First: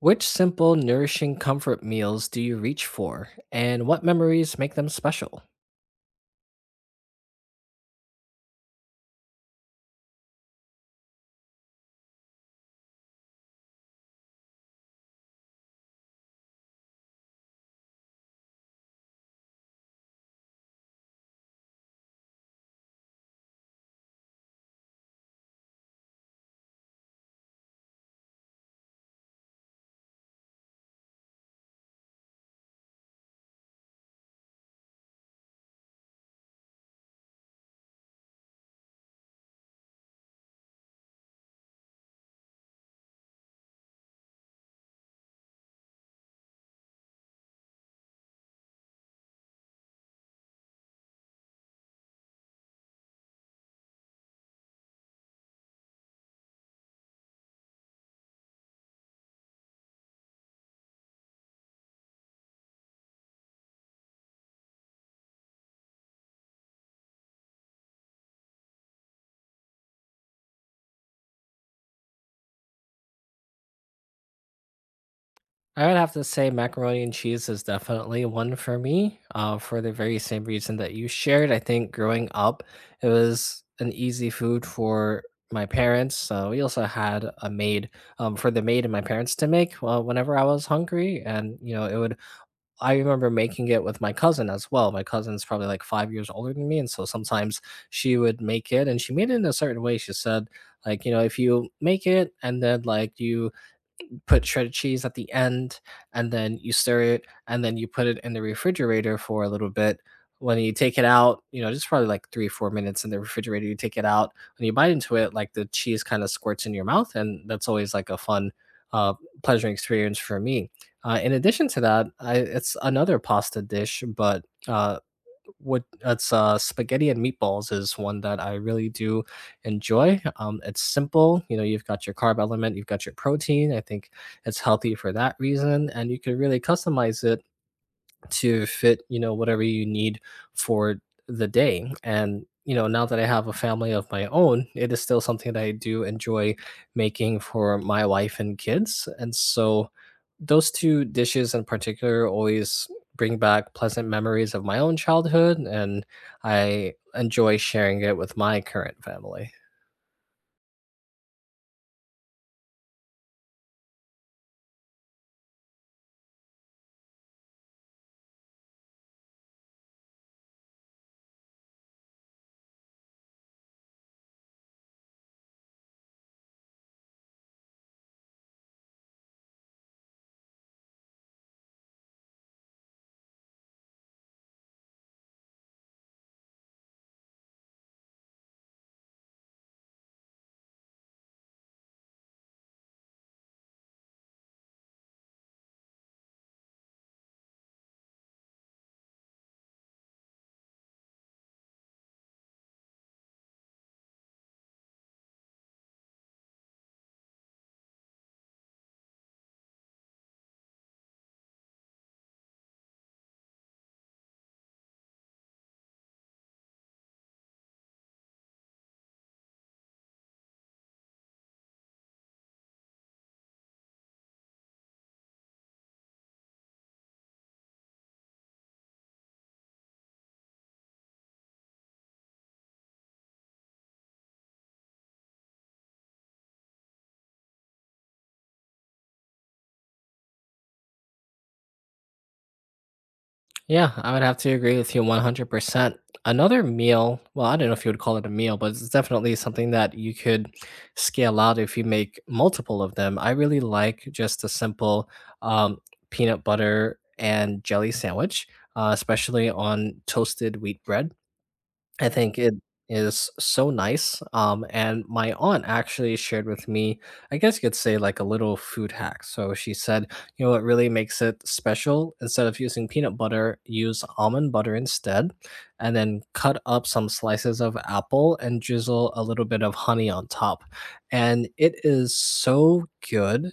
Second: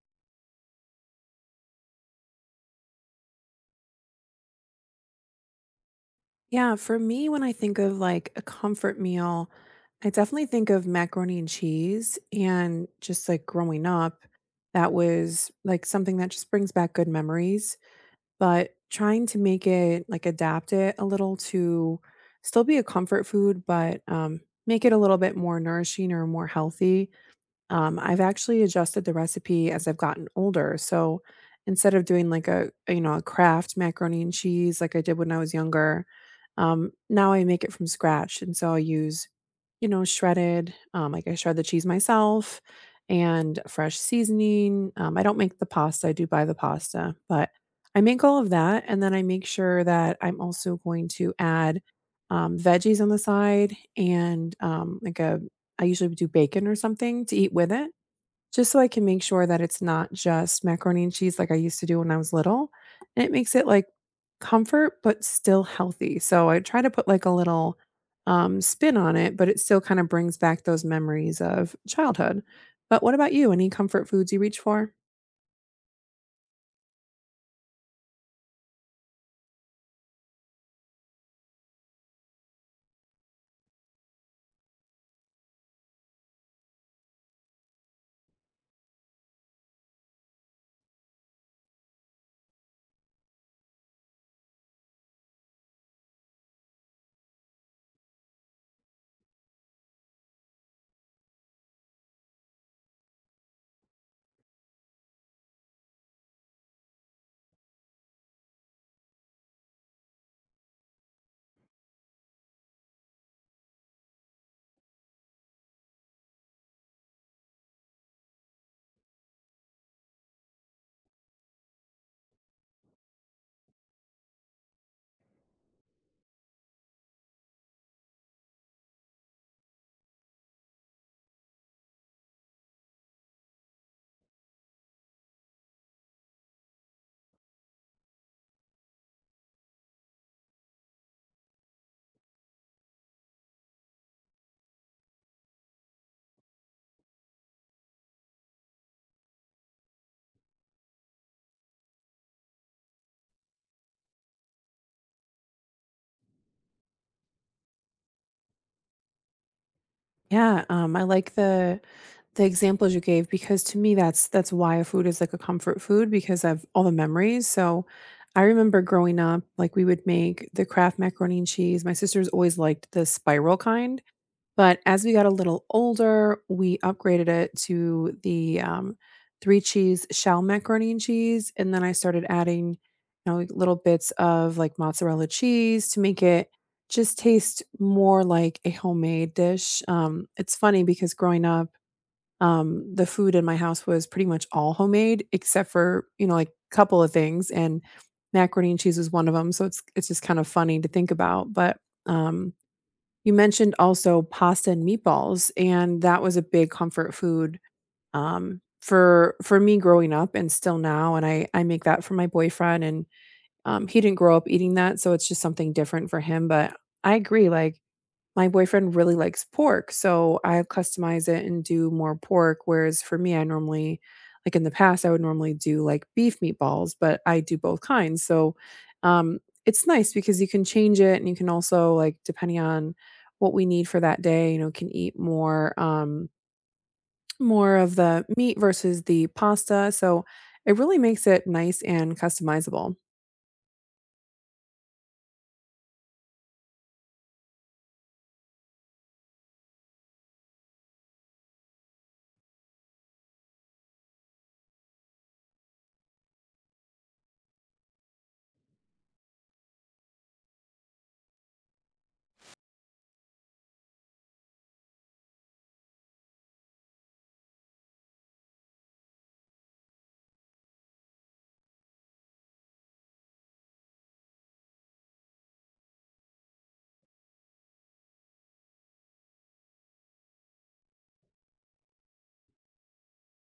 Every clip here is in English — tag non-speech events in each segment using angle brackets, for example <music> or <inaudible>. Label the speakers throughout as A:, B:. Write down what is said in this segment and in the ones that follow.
A: Which simple, nourishing comfort meals do you reach for, and what memories make them special?
B: Yeah, for me, when I think of a comfort meal, I definitely think of macaroni and cheese. And just like growing up, that was like something that just brings back good memories. But trying to make it like adapt it a little to still be a comfort food, but make it a little bit more nourishing or more healthy. I've actually adjusted the recipe as I've gotten older. So instead of doing like you know, a craft macaroni and cheese like I did when I was younger, now I make it from scratch. And so I'll use you know, shredded, like, I shred the cheese myself and fresh seasoning, I don't make the pasta, I do buy the pasta, but I make all of that, and then I make sure that I'm also going to add, veggies on the side and, like, a I usually do bacon or something to eat with it. Just so I can make sure that it's not just macaroni and cheese like I used to do when I was little, and it makes it, like, comfort, but still healthy, so I try to put, like, a little, spin on it, but it still kinda brings back those memories of childhood. But what about you? Any comfort foods you reach for?
A: I would have to say macaroni and cheese is definitely one for me, for the very same reason that you shared. I think growing up, it was an easy food for my parents. We also had a maid, for the maid and my parents to make, whenever I was hungry, and you know it would— I remember making it with my cousin as well. My cousin's probably like 5 years older than me, and so sometimes she would make it, and she made it in a certain way. She said, like, you know, "If you make it and then, like, you put shredded cheese at the end, and then you stir it, and then you put it in the refrigerator for a little bit. When you take it out, you know, just probably like 3, 4 minutes in the refrigerator, you take it out. When you bite into it, like the cheese kind of squirts in your mouth, and that's always like a fun, uh, pleasuring experience for me. In addition to that, I, It's another pasta dish, but what that's spaghetti and meatballs is one that I really do enjoy. It's simple. You know, you've got your carb element, you've got your protein. I think it's healthy for that reason, and you can really customize it to fit, you know, whatever you need for the day. And, you know, now that I have a family of my own, it is still something that I do enjoy making for my wife and kids. And so those two dishes in particular always bring back pleasant memories of my own childhood, and I enjoy sharing it with my current family.
B: Yeah, I like the examples you gave, because to me, that's why a food is like a comfort food because of all the memories. So I remember growing up, like we would make the Kraft macaroni and cheese. My sisters always liked the spiral kind, but as we got a little older, we upgraded it to the three cheese shell macaroni and cheese, and then I started adding, you know, like, little bits of like mozzarella cheese to make it just taste more like a homemade dish. It's funny because growing up, the food in my house was pretty much all homemade except for, you know, like, a couple of things, and macaroni and cheese was one of them. So it's just kind of funny to think about, but, um, you mentioned also pasta and meatballs, and that was a big comfort food, for me growing up and still now, and I make that for my boyfriend, and, he didn't grow up eating that, so it's just something different for him, but I agree, like, my boyfriend really likes pork, so I customize it and do more pork, whereas for me, I normally like in the past, I would normally do like beef meatballs, but I do both kinds. So, um, it's nice because you can change it and you can also like depending on what we need for that day, you know, can eat more more of the meat versus the pasta. So it really makes it nice and customizable.
A: Yeah, I would have to agree with you 100%. Another meal, well, I don't know if you would call it a meal, but it's definitely something that you could scale out if you make multiple of them. I really like just a simple, um, peanut butter and jelly sandwich, especially on toasted wheat bread. I think it is so nice. And my aunt actually shared with me, I guess you could say, like a little food hack. So she said, you know, what really makes it special, instead of using peanut butter, use almond butter instead, and then cut up some slices of apple and drizzle a little bit of honey on top. And it is so good.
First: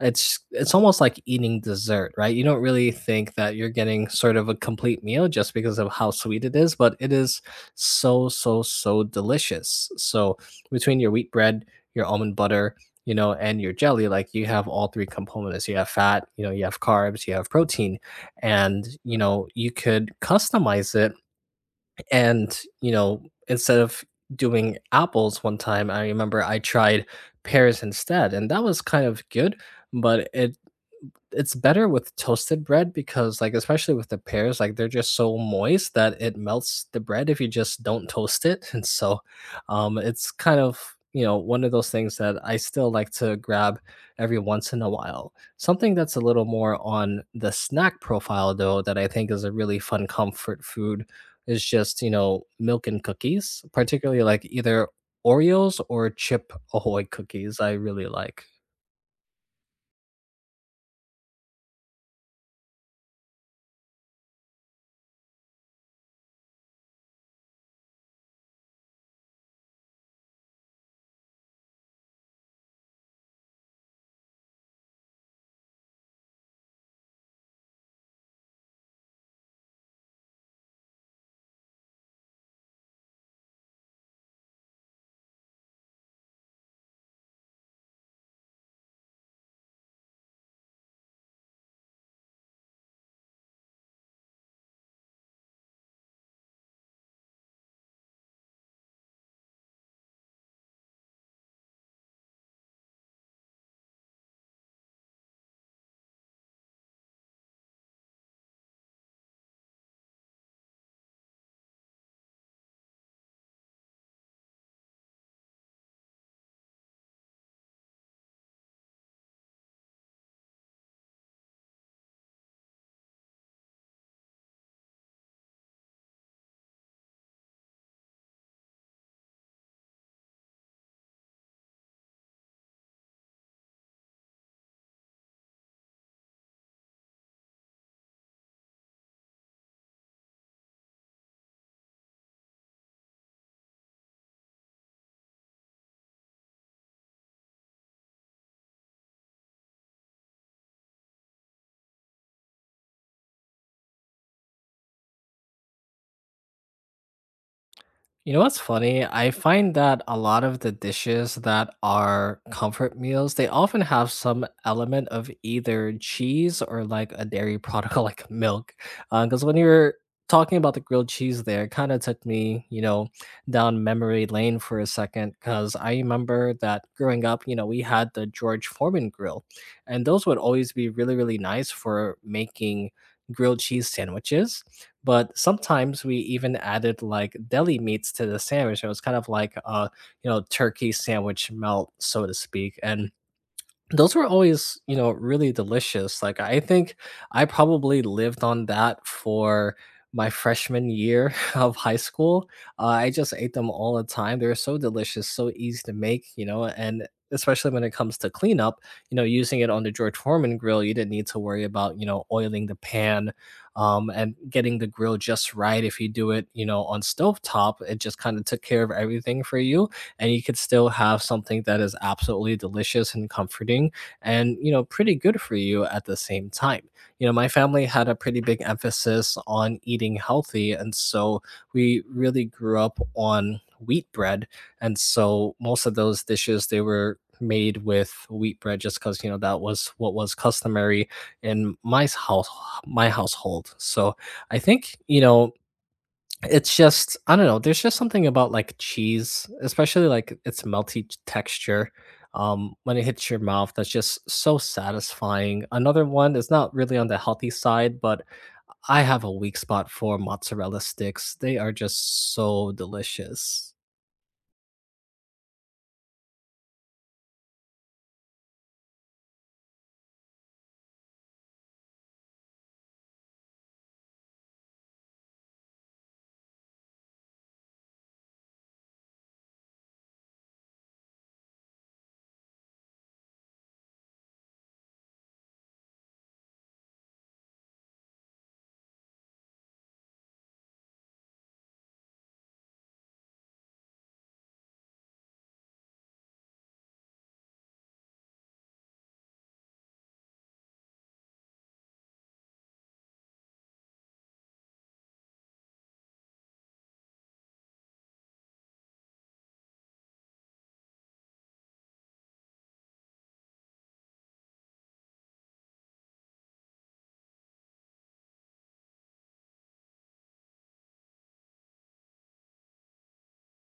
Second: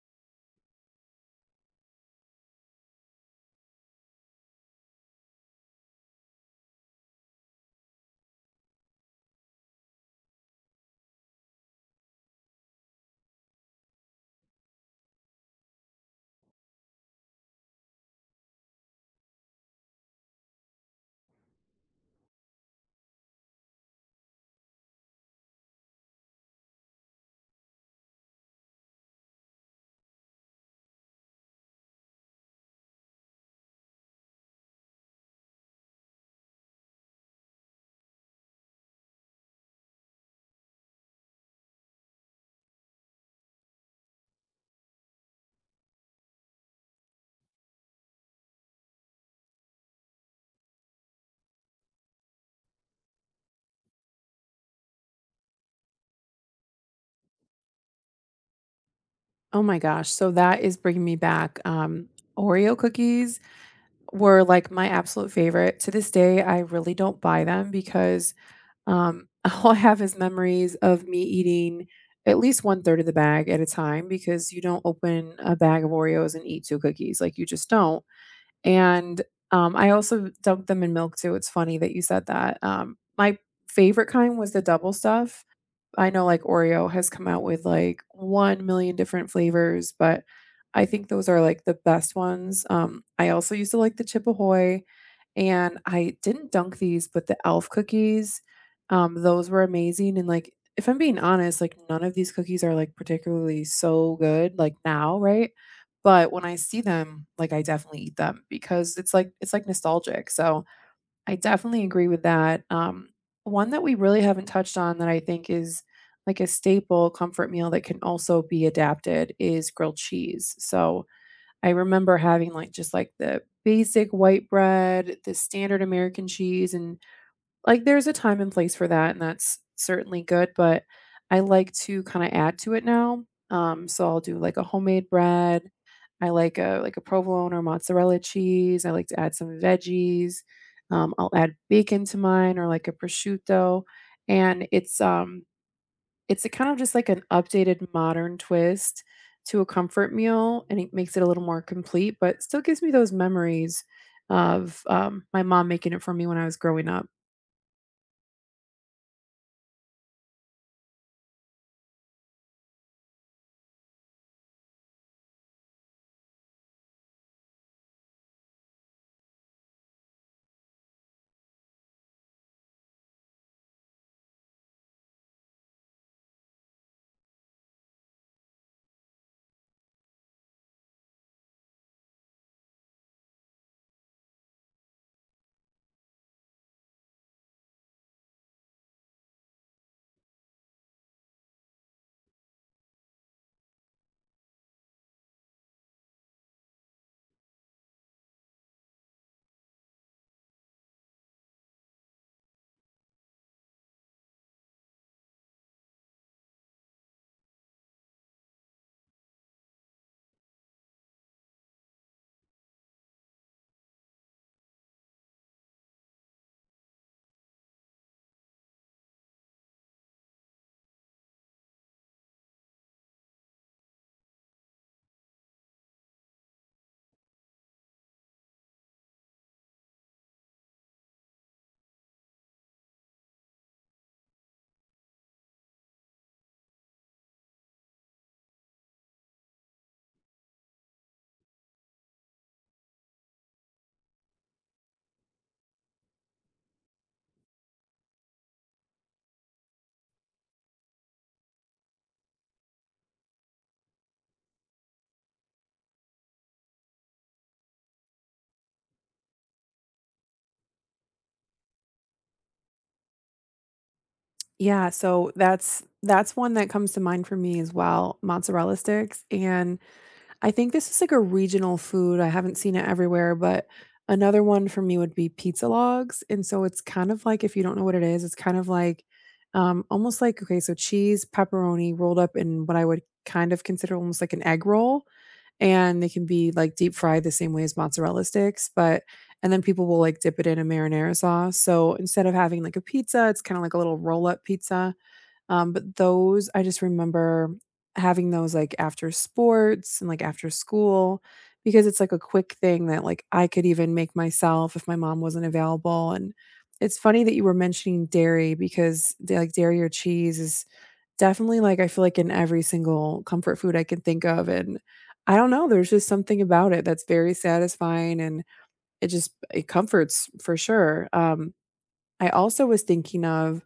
A: It's almost like eating dessert, right? You don't really think that you're getting sort of a complete meal just because of how sweet it is, but it is so, so, so delicious. So between your wheat bread, your almond butter, you know, and your jelly, like you have all three components. You have fat, you know, you have carbs, you have protein, and you know, you could customize it, and, you know, instead of doing apples one time, I remember I tried pears instead, and that was kind of good, but it's better with toasted bread because like especially with the pears like they're just so moist that it melts the bread if you just don't toast it <laughs> and so, it's kind of, you know, one of those things that I still like to grab every once in a while. Something that's a little more on the snack profile though that I think is a really fun comfort food is just, you know, milk and cookies, particularly like either Oreos or chip ahoy cookies I really like.
B: Oh my gosh. So that is bringing me back. Oreo cookies were like my absolute favorite. To this day, I really don't buy them because um, <laughs> all I have is memories of me eating at least one third of the bag at a time because you don't open a bag of Oreos and eat two cookies. Like you just don't. And I also dunk them in milk too. It's funny that you said that. My favorite kind was the double stuff. I know like Oreo has come out with like 1 million different flavors, but I think those are like the best ones. I also used to like the Chip Ahoy, and I didn't dunk these, but the Elf cookies, those were amazing. And like, if I'm being honest, like none of these cookies are like particularly so good like now, right? But when I see them, like I definitely eat them because it's like nostalgic. So I definitely agree with that. One that we really haven't touched on that I think is like a staple comfort meal that can also be adapted is grilled cheese. So I remember having just like the basic white bread, the standard American cheese, and like there's a time and place for that, and that's certainly good. But I like to kind of add to it now. So I'll do like a homemade bread. I like a provolone or mozzarella cheese, I like to add some veggies, I'll add bacon to mine or like a prosciutto, and it's a kind of just like an updated modern twist to a comfort meal, and it makes it a little more complete, but still gives me those memories of, my mom making it for me when I was growing up.
A: You know what's funny? I find that a lot of the dishes that are comfort meals, they often have some element of either cheese or like a dairy product <laughs> like milk. Because when you're talking about the grilled cheese there, it kind of took me, you know, down memory lane for a second. Because I remember that growing up, you know, we had the George Foreman grill, and those would always be really, really nice for making grilled cheese sandwiches, but sometimes we even added like deli meats to the sandwich. It was kind of like a, you know, turkey sandwich melt, so to speak. And those were always, you know, really delicious. Like, I think I probably lived on that for my freshman year <laughs> of high school. I just ate them all the time. They were so delicious, so easy to make, you know, and especially when it comes to cleanup, you know, using it on the George Foreman grill, you didn't need to worry about, you know, oiling the pan, and getting the grill just right. If you do it, you know, on stovetop, it just kind of took care of everything for you, and you could still have something that is absolutely delicious and comforting and, you know, pretty good for you at the same time. You know, my family had a pretty big emphasis on eating healthy. And so we really grew up on wheat bread. And so most of those dishes, they were made with wheat bread just because you know that was what was customary in my house, my household. So I think, you know, it's just— I don't know, there's just something about, like, cheese, especially, like, its melty t texture, when it hits your mouth that's just so satisfying. Another one is not really on the healthy side, but I have a weak spot for mozzarella sticks. They are just so delicious.
B: Yeah, so that's one that comes to mind for me as well, mozzarella sticks, and I think this is like a regional food. I haven't seen it everywhere, but another one for me would be pizza logs. And so it's kind of like, if you don't know what it is, it's kind of like almost like, okay, so cheese, pepperoni rolled up in what I would kind of consider almost like an egg roll. And they can be like deep fried the same way as mozzarella sticks, but and then people will like dip it in a marinara sauce. So instead of having like a pizza, it's kind of like a little roll up pizza. But those I just remember having those, like, after sports and, like, after school because it's, like, a quick thing that, like, I could even make myself if my mom wasn't available, and it's funny that you were mentioning dairy because dairy or cheese is definitely, like, I feel like in every single comfort food I can think of, and I don't know, there's just something about it that's very satisfying, and it comforts for sure, I also was thinking of,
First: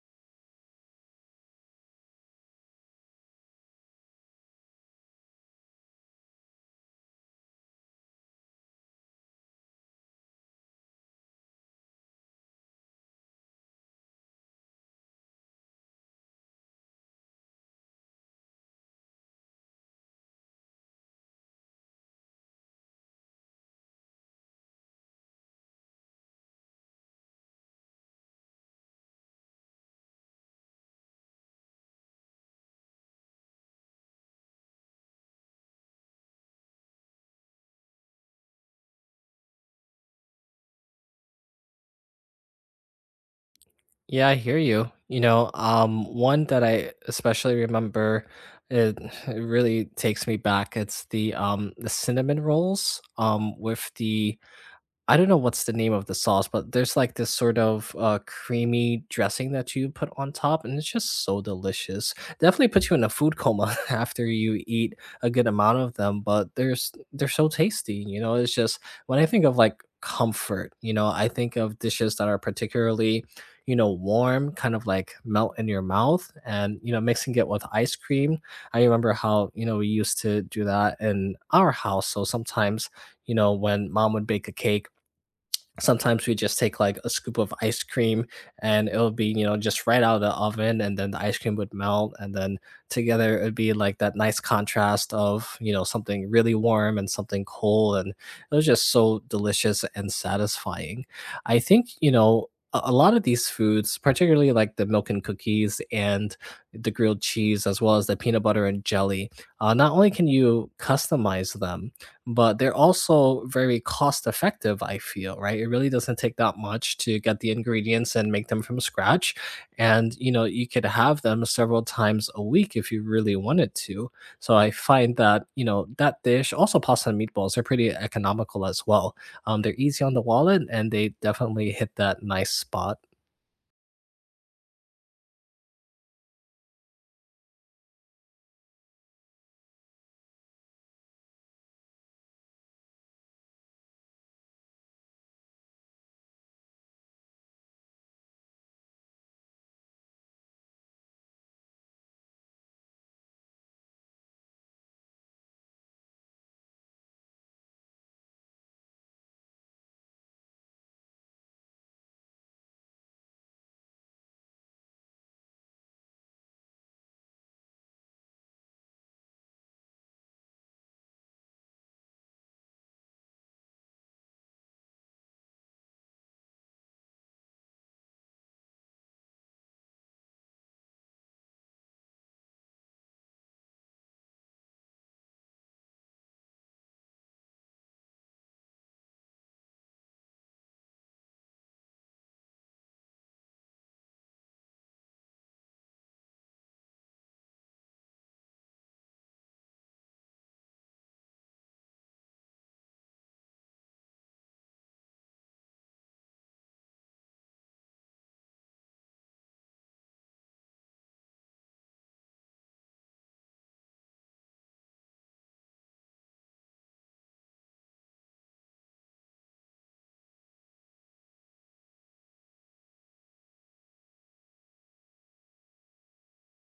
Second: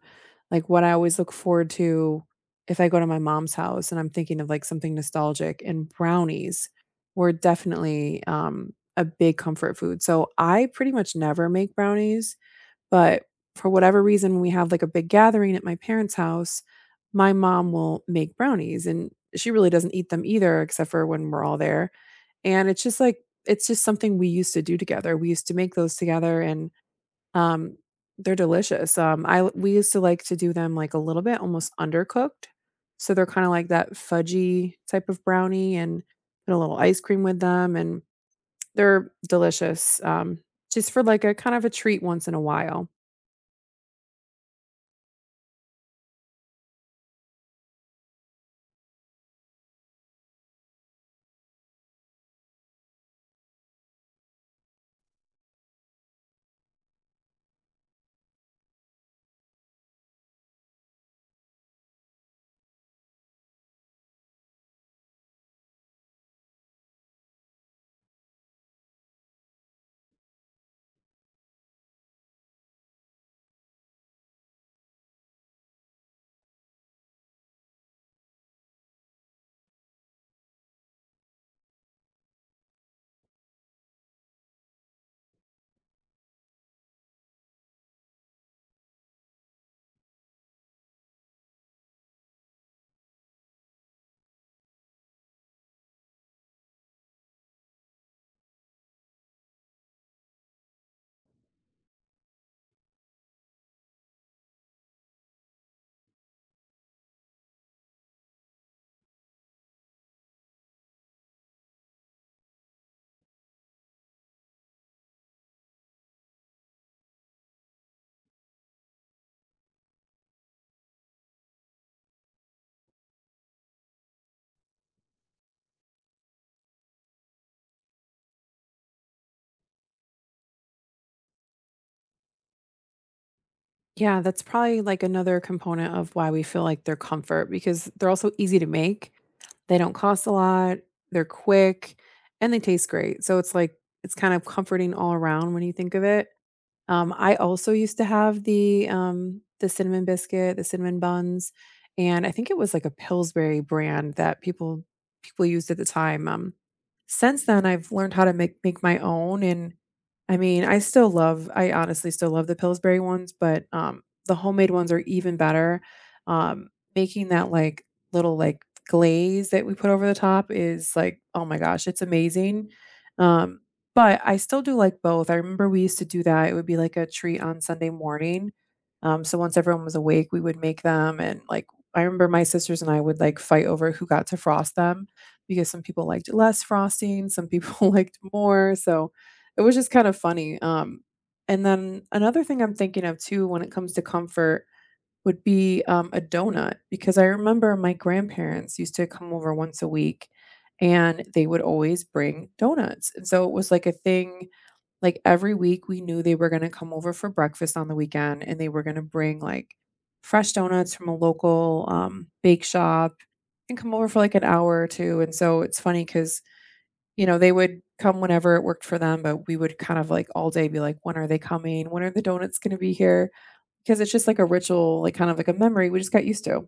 B: like, what I always look forward to if I go to my mom's house and I'm thinking of, like, something nostalgic, and brownies were definitely, a big comfort food, so I pretty much never make brownies, but for whatever reason, when we have, like, a big gathering at my parents' house, my mom will make brownies, and she really doesn't eat them either except for when we're all there, and it's just something we used to do together, we used to make those together, and um, they're delicious. I we used to like to do them, like, a little bit almost undercooked, so they're kinda like that fudgy type of brownie and put a little ice cream with them, and they're delicious, just for, like, a kind of a treat once in a while.
A: Yeah, I hear you. You know, one that I especially remember, it it really takes me back, it's the cinnamon rolls, with the— I don't know what's the name of the sauce, but there's like this sort of creamy dressing that you put on top, and it's just so delicious. Definitely puts you in a food coma <laughs> after you eat a good amount of them, but there's they're so tasty. You know, it's just, when I think of like comfort, you know, I think of dishes that are particularly, you know, warm, kind of like melt in your mouth, and you know, mixing it with ice cream. I remember how, you know, we used to do that in our house. So sometimes, you know, when mom would bake a cake, sometimes we just take like a scoop of ice cream, and it'll be, you know, just right out of the oven, and then the ice cream would melt, and then together it'd be like that nice contrast of, you know, something really warm and something cold, and it was just so delicious and satisfying. I think, you know, a lot of these foods, particularly like the milk and cookies and the grilled cheese, as well as the peanut butter and jelly, not only can you customize them, but they're also very cost effective, I feel, right? It really doesn't take that much to get the ingredients and make them from scratch. And, you know, you could have them several times a week if you really wanted to. So I find that, you know, that dish, also pasta and meatballs, are pretty economical as well. They're easy on the wallet, and they definitely hit that nice spot.
B: Yeah, that's probably, like, another component of why we feel like they're comfort because they're also easy to make, they don't cost a lot, they're quick, and they taste great, so it's like it's kind of comforting all around when you think of it. I also used to have the cinnamon biscuit, the cinnamon buns, and I think it was like a Pillsbury brand that people used at the time, since then, I've learned how to make my own, and I mean, I honestly still love the Pillsbury ones, but, the homemade ones are even better. Um, Making that, like, little, like, glaze that we put over the top is, like, oh my gosh, it's amazing. Um but I still do like both. I remember we used to do that. It would be like a treat on Sunday morning. So once everyone was awake, we would make them. And like, I remember my sisters and I would like fight over who got to frost them because some people liked less frosting, some people <laughs> liked more. So it was just kind of funny. And then another thing I'm thinking of too when it comes to comfort would be, a donut, because I remember my grandparents used to come over once a week, and they would always bring donuts, and so it was like a thing, like, every week we knew they were gonna come over for breakfast on the weekend, and they were gonna bring, like, fresh donuts from a local, bake shop and come over for, like, an hour or 2, and so it's funny because you know, they would come whenever it worked for them, but we would kind of, like, all day be like, "When are they coming? When are the donuts gonna be here?" Because it's just like a ritual, like, kind of like a memory we just got used to.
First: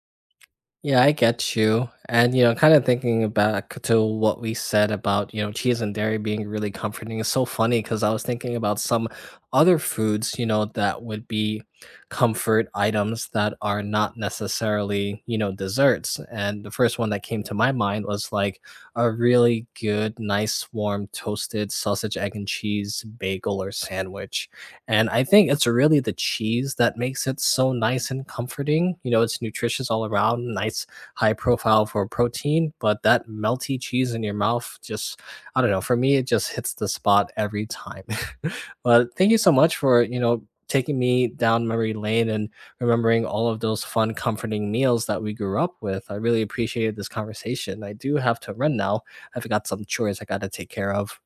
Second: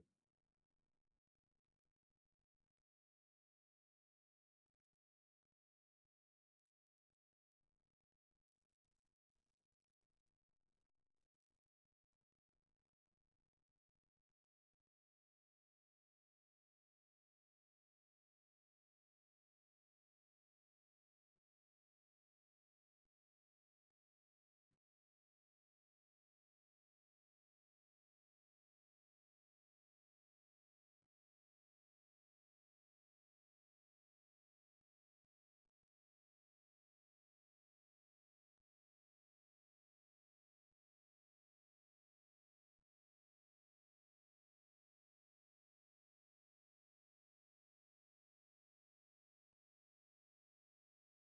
A: Yeah, I get you. And, you know, kind of thinking back to what we said about, you know, cheese and dairy being really comforting is so funny because I was thinking about some other foods, you know, that would be comfort items that are not necessarily, you know, desserts. And the first one that came to my mind was like a really good, nice, warm, toasted sausage, egg, and cheese bagel or sandwich. And I think it's really the cheese that makes it so nice and comforting. You know, it's nutritious all around, nice high profile for protein, but that melty cheese in your mouth just, I don't know, for me, it just hits the spot every time. <laughs> But thank you so much for, you know, taking me down memory lane and remembering all of those fun, comforting meals that we grew up with. I really appreciated this conversation. I do have to run now. I've got some chores I got to take care of.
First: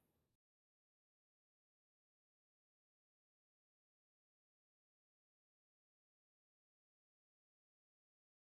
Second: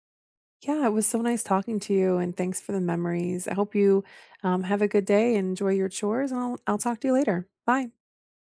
B: Yeah, it was so nice talking to you, and thanks for the memories. I hope you have a good day and enjoy your chores, and I'll talk to you later. Bye.